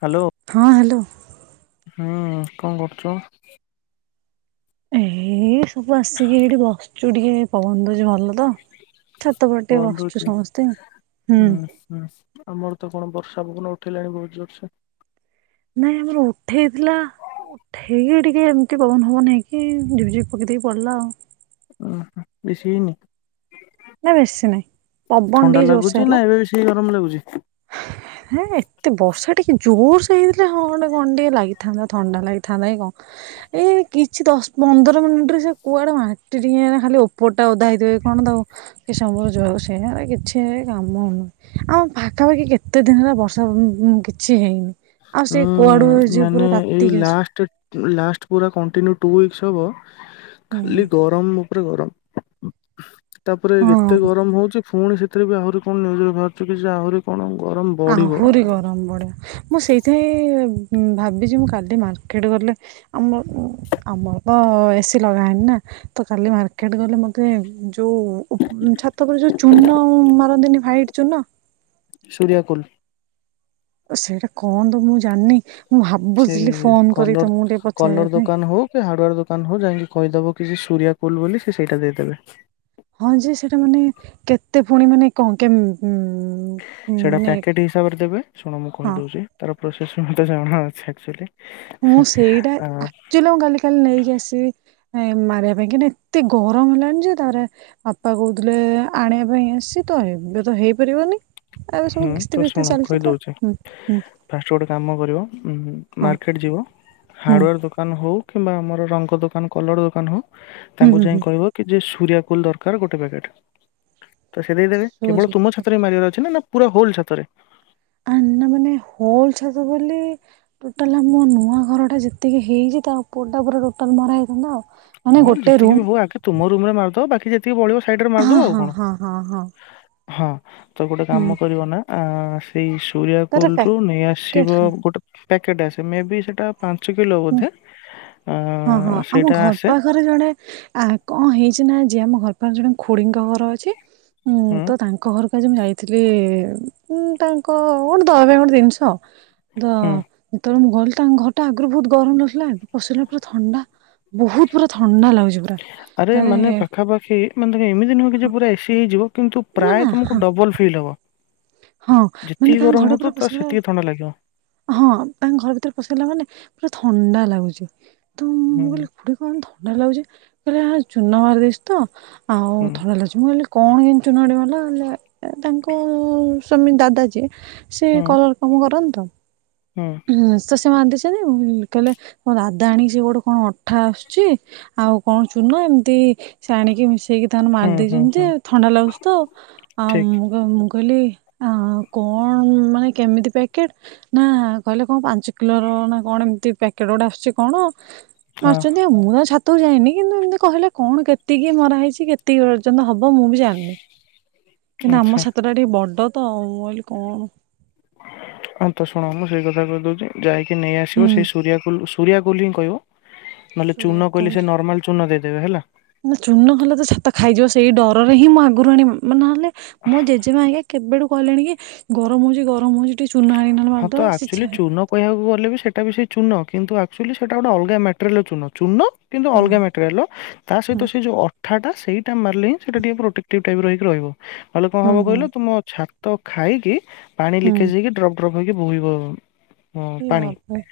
Hello. ହଁ hello. ହୁଁ କଅଁ କରୁଚ। ଏଇ ସବୁ ଆସିକି ଏଇଠି ବସଛୁ ଟିକେ ପବନ ଦଉଛି ଭଲ ତ। ଛାତ ଉପରେ ଟିକେ ବସିଛୁ ବନ୍ଧୁଛି ସମସ୍ତେ ହୁଁ। ହୁଁ ଆମର ତ କଣ ବର୍ଷା ପବନ ଉଠେଇିଲାଣି ବହୁତ ଜୋର ସେ। ନାଇଁ ଆମର ଉଠେଇଥିଲା ଠିକ ଟିକେ ଏମିତି ପବନ ଫବନ ହେଇକି ଝିପି ଝିପିପକେଇ ଦେଇକି ପଡିଲା ଆଉ। ଓହୋ ବେସି ହେଇନି। ନା ବେଶୀ ନହିଁ ପବନ ଟିକେ ଜୋରସ ହେଲା ଏ ଗରମ ଲାଗୁଛି। ହ [unintelligible] ହେଁ ଏତେ ବର୍ଷା ଟିକେ ଜୋର ସେ ହେଇଥିଲେ ହଁ ଗଣ୍ଡିଏ କାଅଁ ଟିକେ ଲାଗିଥାନ୍ତା ଥଣ୍ଡା ଲାଗିଥାନ୍ତାାଇଁ କଅଁ। ଏଇ କିଛି ଦଶ ପନ୍ଦର ମିନିଟ ରେ ସେ କୁଆଡେ ମାଟି ଟିକେ ଖାଲି ଉପରଟା ଓଦା ହେଇଥିବ କଣ ଦଉ କି ସମବ ଯ ସେ କିଛି କାମ ହଉ ନୁହଁ ଆମ ପାଖ ପାଖାପାଖି କେତେ ଦିନ ହେଲା ବର୍ଷା କିଛି ହେଇନି ଆଉ ଉଁ ସେଇ କୁଆଡୁ ଯିବ ମାନେ ପୁରା ଏଇ ତାାତିକି ଅଛି। ଲାଷ୍ଟ ଲାଷ୍ଟ ପୁରା କଣ୍ଟିୁନୁ ଟୁ ଉଇକସ୍‌ ହବ ଖାଲି ହୁଁ ଟମ୍ ଉପରେ ଗରମ ତାପରେ ଏତେ ହଁ ଗରମ ହଉଛି ଫୁଣି ସେ ଏଥିରେ ବି ଆହୁରି କଣ ନ୍ୟୁଜରେ ବାହାରୁଛି କି ଯେ ଆହୁରି କଣ ଗରମ। ବଢିବ ଆହୁରି ଗରମ ବଡ଼ିବ ମୁଁ ସେଇଥିାଇଁ ଭାବିଛି ମୁଁ କାଲି ମାର୍କେଟ ଗଲେ ଆମ ଆମର ତ ଏସି ଲଗା ହେନି ନା ତ କାଲି ମାର୍କେଟ ଗଲେ ମତେ ଟ୍ରେମ ଯୋଉ ଛାତ ଉପରେ ଯୋଉ ଚୂନ ମାରନ୍ତିନି ହ୍ାଇଟ ଚୂନ ସୂରିଆକୁଲ। ସେଇଟା କଣ ତ ମୁଁ ଜାଣିନି ମୁଁ ଭାବୁଥିଲି ସେଇ ଫୋନ କରି କଲର ତମକୁ ଟିକେ କଲର ପଚାରିବା ପାଇଁ। ଦୋକାନ ହଉ ହାର୍ଡୱାର ଦୋକାନ ହଉ ଯାଇକି କହିଦବ କିଛି ସୂରିଆ କୋଲ ବୋଲି ସେ ସେଇଟା ଦେଇଦେବେ। ହଁ ଯେ ସେଟା ମାନେ କେତେ ପୁଣି ମାନେ କଣ କେ ସେଇଟା ମାନେ ପ୍ୟାକେଟ୍ ହିସାବରେ ଦେବେ ଶୁଣ ମୁଁ ହଁ କହିଦେଉଛି ଠାର ପ୍ରୋସେସ ମୋତେ ଜଣା ଅଛି ଆକ୍ଚୁଆଲି ମୁଁ ସେଇଟା ଆ ଆକ୍ଚଲି ମୁଁ କାଲି କାଲି ନେଇକି ଆସିବି ଏ ମାରିବା ପାଇଁ କି ଏତେ ଗରମ ହେଲାଣି ଯେ ତା ପରେ ବାପା କହୁଥିଲେ ଆଣିଆ ପାଇଁ ଆସଛି ତ ଏବେ ତ ହେଇପାରିବନି। ଆରେ ସବୁ ହୁଁ କିସ୍ତି ଫିସ୍ତି ଚାଲିଛି ତ ହୁଁ ହୁଁ। ଫାଷ୍ଟ୍ ଗୋଟେ କାମ କରିବ ମ ହଁ ମାର୍କେଟ୍ ଯିବ ହୁଁ ହାର୍ଡଓୟାର ଦୋକାନ ହଉ କିମ୍ବା ଆମର ରଙ୍ଗ ଦୋକାନ କଲର ଦୋକାନ ହଉ ହୁଁ ତାଙ୍କୁ ହୁଁ ଯାଇ ହୁଁ କହିବ କି ଯେ ସୂରିଆ କୁଲ୍ ଦରକାର ଗୋଟେ ପ୍ୟାକେଟ୍ ତ ସେ ଦେଇଦେବେ କେବଳ ତୁମ ସରି ଛାତରେ ମାରିବାର ଅଛି ନା ନା ପୁରା ହୋଲ୍ ଛାତରେ ଆ ନା ମାନେ ହୋଲ୍ ଛାତ ବୋଲି ଟୋଟାଲ୍ ଆମ ନୂଆ ଘରଟା ଯେତିକି ହେଇଛି ତା ଉପରଟା ପୁରା ଟୋଟାଲ୍ ମରା ହେଇଥାନ୍ତା ଆଉ ମାନେ ହଁ ଗୋଟେ ଯେତିକି ରୁମ ବି ହଉ ଆଗେ ତୁମ ରୁମରେ ମାରିଦବ ବାକି ଯେତିକି ପଳିବ ସାଇଡରେ ହଁ ମାରିଦବ ଆଉ ହଁ କଣ ହଁ ହଁ ହଁ ହଁ ତ ଗୋଟେ ହୁଁ କାମ କରିବ ନା ଆଁ ସେଇ ସୂରିଆ ତାର କୋଲ୍ ରୁୁ ନେଇଆସିବ ପ୍ୟାକେଟ ଗୋଟେ ପ୍ୟାକେଟ୍ ଆସେ ମେ ବି ସେଟା ପାଞ୍ଚ କିଲୋ ବୋଧେ ହଁ ହଁ ଆଁ ଆମ ସେଇଟା ଘର ଆସେ ପାଖ ଖରେ ଜଣେ ଆ କଣ ହେଇଛି ନା ଆଜି ଆମ ଘର ପାଖ ଜଣେ ଖୁଡିଙ୍କ ଘର ଅଛି ମୁଁ ହୁଁ ତ ତାଙ୍କ ତାଙ୍କ ଘରକୁ ଆଜି ମୁଁ ଯାଇଥିଲି ଉଁ ତାଙ୍କ ଧରେ ଗୋଟେ ଜିନିଷ ଦ ହୁଁ ଯେତେବେଳେ ମୁଁ ଗଲି ତାଙ୍କ ଘରଟା ଆଗରୁ ବହୁତୁ ଗରମ ଲାଗୁଥିଲା ଏବେ ପଶିଲେ ପୁରା ଥଣ୍ଡା। ବହୁତୁ ପୁରା ଥଣ୍ଡା ଲାଗୁଚି ପୁରା ଆରେ ତାରେ ମାନେ ପାଖାପାଖି ମାନେ ତ ଏମିତି ନୁହଁ କି ହଁ ଯେ ପୁରା ଏସି ହେଇଯିବ କିନ୍ତୁ ନା ନା ପ୍ରାୟ ତମକୁ ହଁ ଡବଲ ଫିଲ୍ ହବ। ହଁ ଯେତିକି ମାନେ ତାଙ୍କ ଗରମ ଘରଟା ହଉଥିବ ପୁରା ତ ପଶି ସେତିକି ଥଣ୍ଡା ଲାଗିବ। ହଁ ତାଙ୍କ ଘର ଭିତରେ ପଶିଗଲା ମାନେ ପୁରା ଥଣ୍ଡା ଲାଗୁଚି ତ ହୁଁ। ଏଠି କଣ ଥଣ୍ଡା ଲାଗୁଚି କହିଲେ ଏ ଚୁନ ମାରି ଦେଇଚୁ ତ ଆଉ ହୁଁ ଥଣ୍ଡା ଲାଗୁଚି ମୁଁ କହିଲି କଣ ଇଏ ଚୁନ ଆଣି ମାରିଲ ଏ ତାଙ୍କ ସ୍ୱାମୀ ଦାଦା ଯିଏ ସେ ହୁଁ କଲର୍ କମ କରନ୍ତି ତ ହୁଁ। ହୁଁ ସେ ସେ ମାରି ଦେଇଚନ୍ତି ଆଉ ହୁଁ କହିଲେ ମୋ ଦାଦା ଆଣିକି ସେ ଗୋଡ଼ କଣ ଅଠା ଆସୁଚି ଆଉ କଣ ଚୁନ ଏମିତି ସେ ଆଣିକି ମିଶେଇକି ତାଙ୍କର ହୁଁ ହୁଁ ମାରିଦେଇଚନ୍ତି ହୁଁ ଆଉ ଥଣ୍ଡା ଲାଗୁଚିତ ଆଉ ଆଉ ଠିକ୍ ମୁଁ କ ମୁଁ କହିଲି ଆ କଣ ମ ମାନେ କେମିତି ପ୍ୟାକେଟ ନା କହିଲେ କଣ ପାଞ୍ଚ କିଲୋର ନା କଣ ଏମିତି ପ୍ୟାକେଟ୍ ଗୋଟେ ଆସୁଚି କଣ ହଁ ମାରିଚନ୍ତି ଆଉ। ମୁଁ ତାଙ୍କ ଛାତକୁ ଯାଇନି କିନ୍ତୁ ଏମିତି କହିଲେ କଣ କେତିକି ମରା ହେଇଛି କେତିକି ପର୍ଯ୍ୟନ୍ତ ହବ ହବ ମୁଁ ବି ଜାଣିନି କିନ୍ତୁ ଆମ ଆଚ୍ଛା। ଛାତଟା ଟିକେ ବଡ ତ ମୁଁ କହିଲି କଣ ହଁ ତ ଶୁଣ ମୁୁ ସେଇ କଥା କହିଦଉଚି ଯାଇକି ନେଇ ଆସିବ ହୁଁ ସେଇ ସୂରିଆ କୁଲ୍ ରୁ ସୂରିଆ କୁଲ ଙ୍ଗି ହିଁ କହିବ ନହେଲେ ସୂରିୟା ଚୂନ କହୁଥିଲା କହିଲେ ସେ ନର୍ମାଲ୍ ଚୂନ ଦେଇଦେବେ ହେଲା। ନା ଚୂନ ଭଲ ତ ଛାତ ଖାଇଯିବ ସେଇ ଡରରେ ହିଁ ମୁଁ ଆଗରୁ ଆଣି ମ ମାନେ ନହେଲେ ମୋ ଜେଜେମା ହେଇକା କେବେଠୁ କହିଲେଣି କି ଗରମ ହଉଚି ଗରମ ହଉଚି ଟିକେ ଚୂନ ଆଣିକିନା ହଁ ତ ଆକ୍ଚୁଲି ଚୁନ କହିବାକୁ ଗଲେ ବି ସେଟା ବି ସେ ଚୂନ କିନ୍ତୁ ଆକ୍ଚୁଲି ସେଟା ଗୋଟେ ଲଗା ମେଟେରିଲ ଚୂନ ଚୂୁନ କିନ୍ତୁ ହୁଁ ଅଲଗା ମ୍ୟା [unintelligible] ତା ସହିତ ହୁଁ ସେଇ ଯୋଉ ଅଠାଟା ସେଇଟା ମାରିଲେ ହିଁ ସେଇଟା ଟିକେ ପ୍ରୋଟେକ୍ଟିଭ ଟାଇପିର ହେଇକି ରହିବ। ନହେଲେ କଣ ହୁଁ ହବ ହୁଁ କହିଲ ତୁମ ଛାତ ଖାଇକି ପାଣି ହୁଁ ଲିକେଜେ ହେଇକି ଫକହେଇକି ବୋହିବ। ଅଁ, ଏ ପାଣି ବାବାରେ।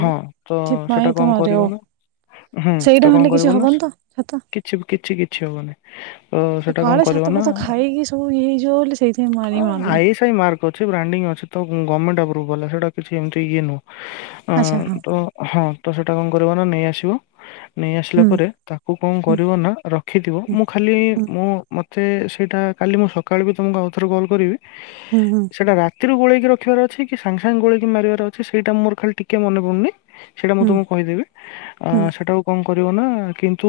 ହଁ ତ ସେଟା ତ କଣ ମରି କରିବ ଆଉ ନା ହୁଁ ସେଇଟା ତ ମାରିଲେ କଣ କିଛି କରିବ ନା ହବନି ତ ଛାତ କିଛି କିଛି କିଛି ହବନି। ତ ସେ ସେଟା କଣ କାଳେ କରିବ ଛାତ ଫାତ ନା ଖାଇକି ସବୁ ଇଏ ହେଇଯିବ ବୋଲି ସେଇଥିପାଇଁ ମୁଁ ଆଣିକି ମାରୁନି। [unintelligible] ମକ ଅଛି ବାଣ୍ଡିଙ୍ଗି ଅଛି ତ ଗଭର୍ଣମେଣ୍ଟ ଆପ୍ରୁଭ୍ଲା ସେଇଟା କିଛି ଏମିତି ଇଏ ନୁଁଅ। ଅ ଆଚ୍ଛା ହଁ ତ ହଁ ତ ସେଇଟା କଣ କରିବ ନା ନେଇଆସିବ ନେଇ ଆସିଲା ହୁଁ ପରେ ତାକୁ କଣ କରିବ ହୁଁ ନା ରଖିଥିବ ମୁଁ ଖାଲି ହୁଁ ମୁଁ ମତେ ସେଇଟା କାଲି ମୁଁ ସକାଳେ ବି ତୁମକୁ ଆଉଥରେ କଲ୍ କରିବି ହୁଁ ହୁଁ। ସେଇଟା ରାତିରୁ ଗୋଳେଇକି ରଖିବାର ଅଛି କି ସାଙ୍ଗ ସାଙ୍ଗେ ଗୋଳେଇକି ମାରିବାର ଅଛି ସେଇଟା ମୋର ଖାଲିିଟିକେ ମନେ ପଡ଼ୁନି। ସେଇଟା ମୁଁ ହୁଁ ତମକୁ କହିଦେବି ଅ ହୁଁ ହୁଁ ସେଟାକୁ କଣ କରିବ ନା କିନ୍ତୁ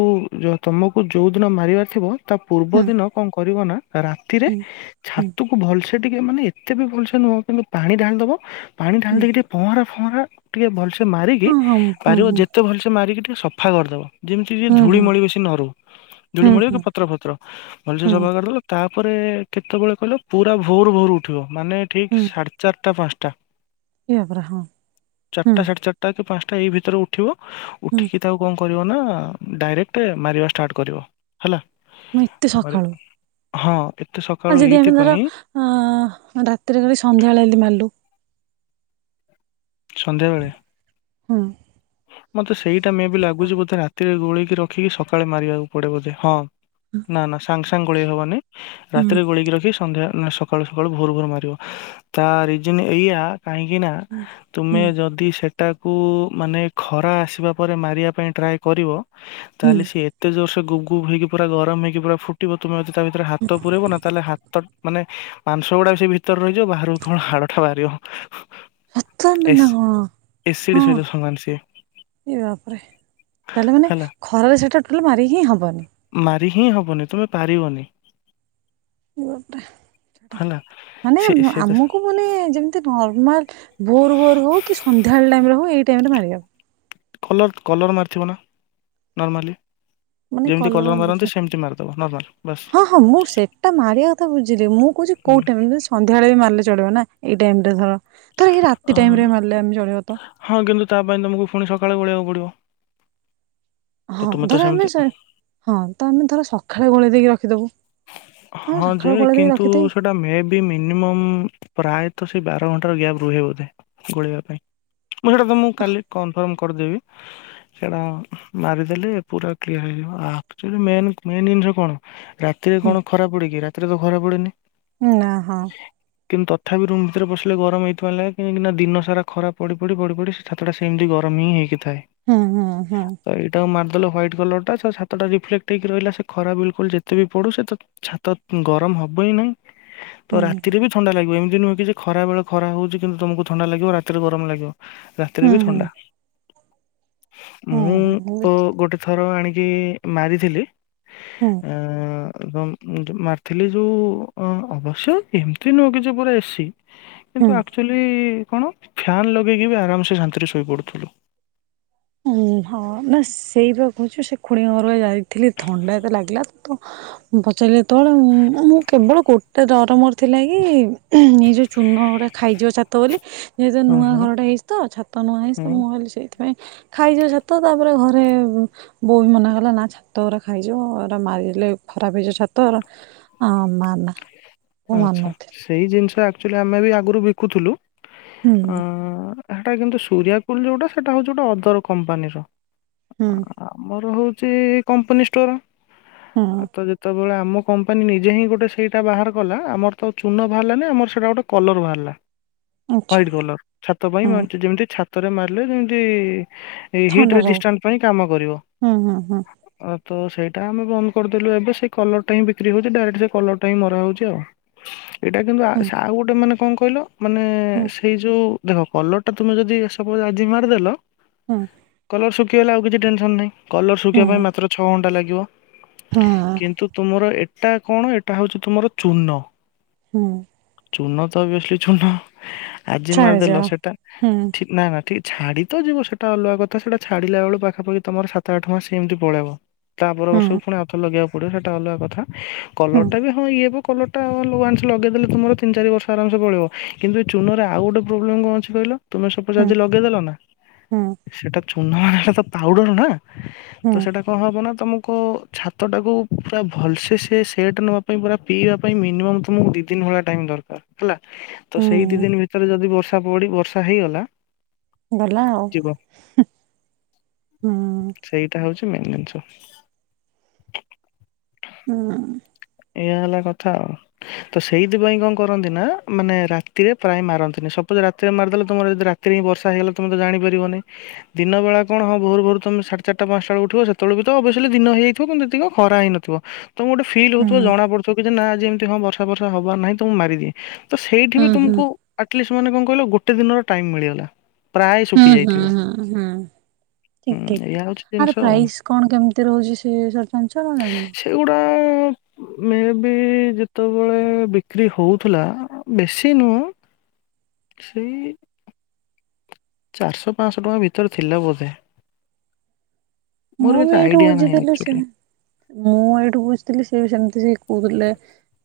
ତମକୁ ଯୋଉ ଦିନ ମାରିବାର ଥିବ, ତା ପୂର୍ବ ହୁଁ ଦିନ କଣ କରିବ ନା ରାତିରେ ହୁଁ ହୁଁ ଛାତକୁ ଭଲସେ ଟିକେ ମାନେ ଏତେ ବି ଭଲସେ ନୁହଁ କିନ୍ତୁ ପାଣି ଢାଳିଦବ ପାଣି ହୁଁ ଢାଳି ହୁଁ ଦେଇକି ଟିକେ ପହଁରା ଫହଁରା ଟିକେ ଭଲସେ ମାରିକି ହଁ ହଁ ପାରିବ ହୁଁ ଯେତେ ଭଲସେ ମାରିକି ଟିକେ ସଫା କରିଦବ। ଯେମିତିକି ହୁଁ ଧୂଳି ହୁଁ ମଳି ବେଶି ନ ରହୁ ଧୂୁଳି ହୁଁ ମଳି ହୁଁ କି ପତ୍ର ଫତ୍ର ଭଲସେ ହୁଁ ହୁଁ ସଫା କରିଦେଲ ତାପରେ କେତେବେଳେ କଇଲ ପୁରା ଭୋର ଭୋର ଉଠିବ ମାନେ ଠିକ୍ ହୁଁ ସା ଚାରିଟା ପାଞ୍ଚଟା ଏ ବାପରେ ହଁ ହୁଁ ଚାରିଟା ସାଢେ ଚା ତା କି ପାଞ୍ଚଟା ଏଇ ଭିତରେ ଉଠିବ। ହୁଁ। ଉଠିକି ତାକୁ କଣ କରିବ ନା ଡାଇରେକ୍ଟ ମାରିବା ଷ୍ଟାର୍ଟ କରିବ। ହେଲା ମୁଁ ଏତେ ମାରି ସଖାଳୁ ହଁ ଏତେ ସ ଆଉ ଯଦି ଆମେ ଧର ଅଁ ରାତିରେ କରି ସନ୍ଧ୍ୟାବେଳେ ଏଦି ମାରଲୁ। ସନ୍ଧ୍ୟାବେଳେ? ହୁଁ। ମତେ ସେଇଟା ମେ ବି ଲାଗୁଚି ବୋଧେ ରାତିରେ ଗୋଳେଇକି ରଖିକି ସକାଳେ ମାରିବାକୁ ପଡେ ବୋଧେ ହଁ। ନା ନା ସାଙ୍ଗେ ସାଙ୍ଗେ ଗୋଳେଇ ହବନି ହୁଁ ରାତିରେ ଗୋଳେଇକି ରଖି ସ ସନ୍ଧ୍ୟା ନା ସକାଳୁ ସକାଳୁ ଭୋରୁ ଭୋରୁ ମାରିବ ତା ରିଜିନ ଏଇଆ କାହିଁକିନା ହୁଁ ହୁଁ ତୁମେ ଯଦି ସେଟାକୁ ମାନେ ଖରା ଆସିବା ପରେ ମାରିବା ପାଇଁ ଟ୍ରାଏ କରିବ ହୁଁ ତାହେଲେ ସିଏ ଏ ଏତେ ଯୋରସେ ଗୁପ ଗୁପ ହେଇକି ପୁରା ଗରମ ହେଇକି ପୁରା ଫୁଟିବ ତୁମେ ଯଦି ତା ଭିତରେ ହାତ ପୁରାଇବ ନା ତାହେଲେ ହାତ ମାନେ ମାଂସ ଗୁଡାକ ସେ ଭିତରେ ରହିଯିବ ବାହହାରକୁ କେବଳ ହାଡଟା ବାହାରିବ। ସତରରେ ଏସ ନା କଣ ଏସିଡି ହଁ ସହିତ ସମାନ ସିଏ। ଏ ବାପରେ ତାହେଲେ ମାନେ ହେଲା ଖରାରେ ସେ ଟୋଟାଲ ମାରି ହିଁ ହବନି। ମାରି ହିଁ ହବନି ତୁମେ ପାରିବନି। ବାପରେ ସେଟା ହେଲା। ମାନେ ସେ ସେ ତ ଆମକୁ ମାନେ ଯେମତି ନର୍ମାଲ ଭୋରୁ ଭୋରୁ ହୋଉ କି ସନ୍ଧ୍ୟାବେଳ ଟାଇମରେ ହୋଉ ଏଇ ଟାଇମରେ ମାରିିବା। କଲର୍ କଲର୍ ମାରିଥିବ ନା ନର୍ମାଲି। ମାନେ ଯେମିତି କଲର ମାରନ୍ତି ବୁଝିପା ସେମିତି ମାରିଦବ ନର୍ମାଲ ବାସ୍। ହଁ ହଁ ମୁଁ ସେଟା ମାରିବା କଥା ବୁଝିଲି ମୁଁ କହୁଚି ହୁଁ କୋଉ ଟାଇମ? ସନ୍ଧ୍ୟାବେଳେ ବି ମାରଲେ ଚଳିବ ନା ଏଇ ଟାଇମରେ ଧର ଧର ଏଇ ରାତି ଟାଇମରେ ଅମ୍ ମାରିଲେ ଆମେ ଚଳିବା ତ ହଁ କିନ୍ତୁ ତା ପାଇଁ ତୁମକୁ ପୁଣି ସକାଳେ ଗୋଳେଇବାକୁ ପଡ଼ିବ। ହଁ ଧର ସେମିତି ଆମେ ସେ ହଁ ତ ଆମେ ଧର ସଖାଳେ ଗୋଳେଇ ଦେଇକି ରଖିଦବୁ। ହଁ ଯେ ସଖାଳୁ ଗୋଳେଇ ଦେଇ କିନ୍ତୁ ରଖିଥେଇ ସେଟା ମେ ବି ମିନିମମ ପ୍ରାୟତ ସେ ବାର ଘଣ୍ଟ ଗ୍ୟାପ ରୁହେ ବୋଧେ ଗୋଳିବା ପାଇଁ। ମୁଁ ସେଟା ତମକୁ କାଲି କନଫର୍ମ କରିଦେବି। ସେଟା ମାରିଦେଲେ ପୁରା କ୍ଲିୟର ହେଇଯିବ ଆକଚୋଲି ମେନ ମେନ ଜିନଷ କଣ? ରାତିରେ କଣ ଖରା ପଡ଼େ କିି ରାତିରେ ତ ଖରା ପଡ଼େନି। ନା ହଁ। କିନ୍ତୁ ତଥାପି ରୁମ ଭିତରେ ପସିଲେ ଗରମ ଏଇଥିପାଇଁ ଲାଗେ କାହିଁକିନା ଦିନ ସାରା ଖରାପ ପଡି ପଡି ପଡି ପଡି ସେ ଛାତଟା ସେମତି ଗରମ ହିଁ ହେଇକି ଥାଏ। ହଁ ହଁ ହଁ। ତ ଏଇଟାକୁ ମାରଦେଲେ ହ୍ୱାଇଟ କଲରଟା ସେ ଛାତଟା ରିଫ୍ଲେକ୍ଟ ହେଇକି ରହିଲା ସେ ଖରା ବିଲକୁଲ ଯେତେ ବି ପଡୁ ସେ ତ ଛାତ ଗରମ ହବ ହିଁ ନାହିଁ ତ ହୁଁ ରାତିରେ ବି ଥଣ୍ଡା ଲାଗିବ ଏମତି ନୁହେଁ କି ଯେ ଖରା ବେଳେ ଖରା ହୋଉଚି କିନ୍ତୁ ତମକୁ ଥଣ୍ଡା ଲାଗିବ ରାତିରେ ଗରମ ଲାଗିବ। ହୁଁ ରାତିରେ ବି ହୁଁ ଥଣ୍ଡା। ହୁଁ ମୁଁ ତ ଗୋଟେ ଥର ଆଣିକି ମାରିଥିଲି। ହୁଁ। ଆଁ ତମ ମୁଁ ଯେ ମାରିଥିଲି ଯୋଉ ଅ ଅବଶ୍ୟ ଏମତି ନୁହଁ କି ଯେ ପୁରା ଏସି ହୁଁ କିନ୍ତୁ ଆକ୍ କଚୋଲି କଣ ଫ୍ୟାନ୍ ଲଗେଇକି ବି ଆରାମସେ ଶାନ୍ତିରେ ଶୋଇପଡ଼ୁଥୁଲୁ। ଉଁ ହଁ ନା ସେଇପା କୋହୁଚି ସେ ଖୁଡିଙ୍କ ଘରକୁ ପା ଯାଇ ଥିଲି ଥଣ୍ଡା ଏତ ଲାଗିଲା ତ ମୁଁ ପଚାରିଲି ଯେତେବେଳେ ମୁଁ କେବଳ ଗୋଟେ ଡର ମୋର ଥିଲା କି ନି ଯେଁ ଚୂର୍ଣ ଗୁଡ଼ା ଖାଇଯିବ ଛାତ ବୋଲି ଯେହେତୁ ହୁଁ ନୂଆ ହୁଁ ଘର ଟା ହେଇଛି ତ, ଛାତ ନୂଆ ହେଇଚି ତ ହୁଁ। ମୁଁ କହିଲି ସେଇଥିପାଇଁ ଖାଇଯିବ ଛାତ ତାପରେ ଘରେ ବୋଉ ବି ମନା କଲା ନା ଛାତ ଗୋରା ଖାଇଯିବ ସେଗୁରା ମାରିଦେଲେ ଖରାପ ହେଇଯିବ ଛାତ, ଏଗୁରା ଆଉ ମାରେନା, ଆଛା ସେଇ ଜିନିଷ ଆକ୍ଚୁଆଲି ଆମେ ବି ଆଗରୁ ବିକୁଥିଲୁ। ହୁଁ ଅ ସେଟା କିନ୍ତୁ ସୂରିଆକୁଲ ଯୋଉଟା ସେଟା ହଉଛି ଗୋଟେ ଅଦର କମ୍ପାନୀର ହଁ। ଆମର ହଉଛି କମ୍ପାନୀ ଷ୍ଟୋର। ହଁ, ହଁ। ତ ଯେତେବେଳେ ଆମ କମ୍ପାନୀ ନିଜେ ହିଁ ଗୋଟେ ସେଇଟା ବାହାର କଲା ଆମର ତ ଚୁନ ବାହାରିଲାନି ଆମର ସେଇଟା ଗୋଟେ କଲର ବାହାରିଲା। ଆଚ୍ଛା ୱାଇଟ୍ କଲର, ଛାତ ପାଇଁ ହୁଁ ଯେମତି ଛାତରେ ମାରିଲେ ଯେମିତି [unintelligible] ଥଣ୍ଡାରେ ରେଜିଷ୍ଟାଟ ପାଇଁ କାମ କରିବ। ହୁଁ ହୁଁ ହୁଁ ଆ ତ ସେଇଟା ଆମେ ବନ୍ଦ କରିଦେଲୁ। ଏବେ ସେଇ କଲରଟା ବ୍ରିକି ହଉଛି ଡାଇରେକ୍ଟ ସେ କଲର ହିଁ ମରା ହଉଛି ଆଉ, ଏଇଟା କିନ୍ତୁ ଆଉ ଗୋଟେ ମାନେ କଣ କହିଲ? ମାନେ ହୁଁ ସେଇ ଯୋଉ ଦେଖ କଲର ଟା ତମେ ଯଦି ଆଜି ମାରିଦେଲ ହଁ। କଲର ଶୁଖିଗଲା ବେଳେକୁ ଆଉ କିଛି ଟେନସନ ନାହିଁ, କଲର ହୁଁ ହୁଁ ଶୁଖିବା ପାଇଁ ମାତ୍ର ଛଅ ଘଣ୍ଟା ଲାଗିବ। ହଁ କିନ୍ତୁ ତୁମର ଏଟା କଣ? ଏଟା ହଉଛି ତୁମର ଚୂର୍ଣ୍ଣ। ହୁଁ। ଚୂନ ତ [unintelligible] ଚୂନ ଆଜି ମାରିଦେଲ ଛାଡ଼ିଯାଅ ସେଟା ହୁଁ ଠିକ ନା ନା ଠିକ ଛାଡି ତ ଯିବ ସେଇଟା ଅଲଗା କଥା ସେଟା ଛାଡିଲା ବେଳକୁ ପାଖାଖି ତମର ସାତ ଆଠ ମାସ ଏମିତି ପଳେଇବ। ତାପର ହୁଁ ବର୍ଷକୁ ପୁଣି ଆଉଥରେ ଲଗେଇବାକୁ ପଡିବ ସେଇଟା ଅଲଗା କଥା। ହୁଁ କଲର ହଁଇଏ କଲର ଟା ୱାନସ ଲଗେଇଦଲେ ତମର ତିନି ଚାରି ବର୍ଷ ଆରାମସେ ପଳେଇବ କିନ୍ତୁ ଚୂନରେ ଆଉ ଗୋଟେ ପ୍ରୋବଲେମ୍ କଣ ଅଛି କହିଲ? ତମେ ସପଜ ହୁଁ ଆଜି ଲଗେଇଦେଲ ନା ହୁଁ ସେଟା ଚୂନ ମାନେ ତ ପାଉଡର ନା ତ ହୁଁ ସେଇଟା କଣ ହବ ନା ତମକୁ ଛାତ ଟାକୁ ପୁରା ଭଲସେ ସେ ସେଟ ନବା ପୁରା ପିଇବା ପାଇଁ ମିନିମମ୍ ତମକୁ ଦି ଦିନ ଭଳିଆ ଟାଇମ ଦରକାର। ହେଲା ତ ସେଇ ହୁଁ ଦି ଦିନ ଭିତରେ ଯଦି ବର୍ଷା ପଡି ବର୍ଷା ହେଇଗଲା। ଗଲା ଆଉ। ଯିବ। ହୁଁ, ହୁଁ। ସେଇଟା ହଉଛି ମେନ୍ ଜିନିଷ। ହୁଁ। ଏଇଆ ହେଲା କଥା ଆଉ। ତ ସେଇଥିପାଇଁ କଣ କରନ୍ତି ନା ମାନେ ରାତିରେ ପ୍ରାୟ ମାରନ୍ତିନି, ସପୋଜ ରାତିରେ ମାରିଦେଲେ ତମର ଯଦି ରା ରାତିରେ ବର୍ଷା ହେଇଗଲା ତମେ ତ ଜାଣିପାରିବନି। ଦିନ ବେଳେ କଣ ହଁ ଭୋରୁ, ଭୋରୁ ତମେ ସାଢେ ଚାରିଟା ପାଞ୍ଚଟା ବେଳେ ଉଠିବ ସେତବେଳେ ତ ଅଭସଲି ଦିନ ହେଇଯାଇଥିବ କିନ୍ତୁ ଏତିକି ଖରା ହେଇନଥିବ। ତମେ ଗୋଟେ ଫି ହୁଁ ତମକୁ ଜଣା ପଡୁଥିବ କି ଯେ ନା ଯେ ଏମିତି ହଁ ବର୍ଷା ବର୍ଷା ହବ ନାହିଁ ତୁମକୁ ମାରି ଦିଏ। ତ ସେଇଠି ହୁଁ ବି ହୁଁ ତୁମକୁ ଅଷ୍ଟଲିସ ମାନେ କଣ କହିଲ ଗୋଟେ ଦିନର ଟାଇମ୍ ମିଳିଗଲା। ପ୍ରାୟ ହୁଁ ଶୁଖି ଯାଇଥିବ -ହୁଁ- ହୁଁ -ହୁଁ। ଠିକ, ହୁଁ ଏଇଆ ହଉଛି ଠିକ ଆର୍ ଜିନିଷ ଆଉ ପ୍ରାଇସ୍ କଣ କେମିତି ରହୁଛି ସେ ସରପଞ୍ଚ ନା [unintelligible] ଏଇଗୁଡ଼ା ମେ ବି ଯେତେବେଳେ ବିକ୍ରି ହଉଥିଲା ବେଶୀ ନୁହଁ? ଛି? ଚାରିଶହ ପାଞ୍ଚଶହ ଟଙ୍କା ଭିତରେ ଥିଲା ବୋଧେ। ମୋର ମୁଁ ଏତେ ବି ଏଇଠୁ ଆଇଡିଆ ନାହିଁ ବୁଝିଥିଲି ସେ ଆକ୍ଚୁଆଲି ମୁଁ ଏଇଠୁ ବୁଝିଥିଲି ସେ ବି ସେମିତି ସେ କହୁଥିଲେ।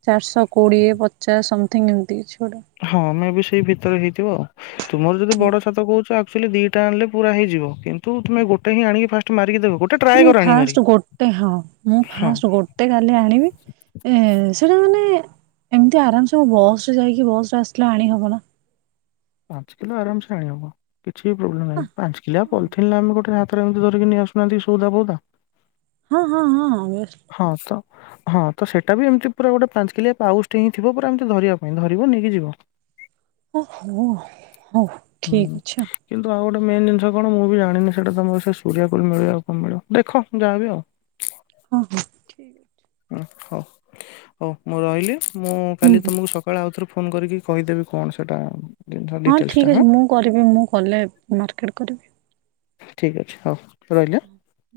ଚାରିଶହ କୋଡ଼ିଏ ପଚାଶ ସମଥିଙ୍ଗ ଏମିତି କି ଛୁଆଟା? ହଁ ଆମେ ବି ସେଇ ଭିତରେ ହେଇଥିବ ଆଉ ତୁମର ଯଦି ବଡ ଛାତ କହୁଛ ଆ? ଆକଚଲି ଦୁଇଟା ଆଣେ ପୁରା ହେଇଯ କିୁମେ ଗୋ ହିଁ ଆଣି ଫାଷ୍ଟ ମାରିକି ଦେବେ ଗୋଟେ? ଟ୍ରାଏ ମୁଁ କର ଆଣିକି ମାରି ଫାଷ୍ଟ ଗୋଟେ ହଁ ମୁଁ ହଁ ଫାଷ୍ଟ ଗୋଟେ କାଲି ଆଣିବି। ଏ ସେଇଟା ମାନେ ଏମିତି ଆରାମସେ ବସ ରେ ଯାଇକି ବସ ରେ ଆସିଲେ ଆଣି ହବ ନା। ପାଞ୍ଚ କିଲୋ ଆରାମସେ ଆଣି ହବ କିଛି ବି ପ୍ରୋବ୍ଲେ ନାହିଁ ପାଞ୍ଚ କିଲାଆ ପାଲଥିନ ଆମେ ଗୋଟେ। ଏମିତି ଧରିକି ଆସୁହାନ୍ତି ସଉଧା ବୋଧା। ହଁ ହଁ ହଁ ବେଷ୍ଟ। ହଁ ତ। ହଁ ତ ସେଇଟା ବି ଏମିତି ପୁରା ଗୋଟେ ପାଞ୍ଚ କିଲି ପାଉସଟି ହିଁ ଥିବ ପୁର ଏମତି ଧରିବା ପାଇଁ ଧରିବ ନେଇକି ଯିବ। [unintelligible] ଓହୋ ହଉ ହୁଁ। ଠିକ ଅଛି ଆଉ। କିନ୍ତୁ ଆଉ ଗୋଟେ ମେନ୍ ଜିନିଷ କଣ ମୁଁ ବି ଜାଣିନି ସେଟା ତମର ସେ ସୂର୍ଆ କୋଳି ମିଳିବ ଆଉ କଣ ମିଳିବ ଦେଖ ଯାହା ଆଉ। ହଁ। ଠିକ୍ ଅଛି। ହ ହଉ ହଉ ମୁଁ ରହିଲି ମୁଁ ହୁଁ କାଲି ହୁଁ ତମକୁ ସ? ସକାଳେ ଆଉଥରୁ ଫୋନ୍ କରିକି କହିଦେବି କଣ ସେଇଟା। ଜିନିଷ ହଁ ଡିଟେଲ୍ସଟା ଠିକ୍ ଅଛି ମୁଁ କରିବି ମୁଁ କଲେ ମାର୍କେଟ କରିବି। ଠିକ୍ ଅଛି ହଉ ରହିଲା ଆ?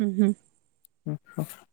ହୁଁ ହୁଁ। ହ [unintelligible]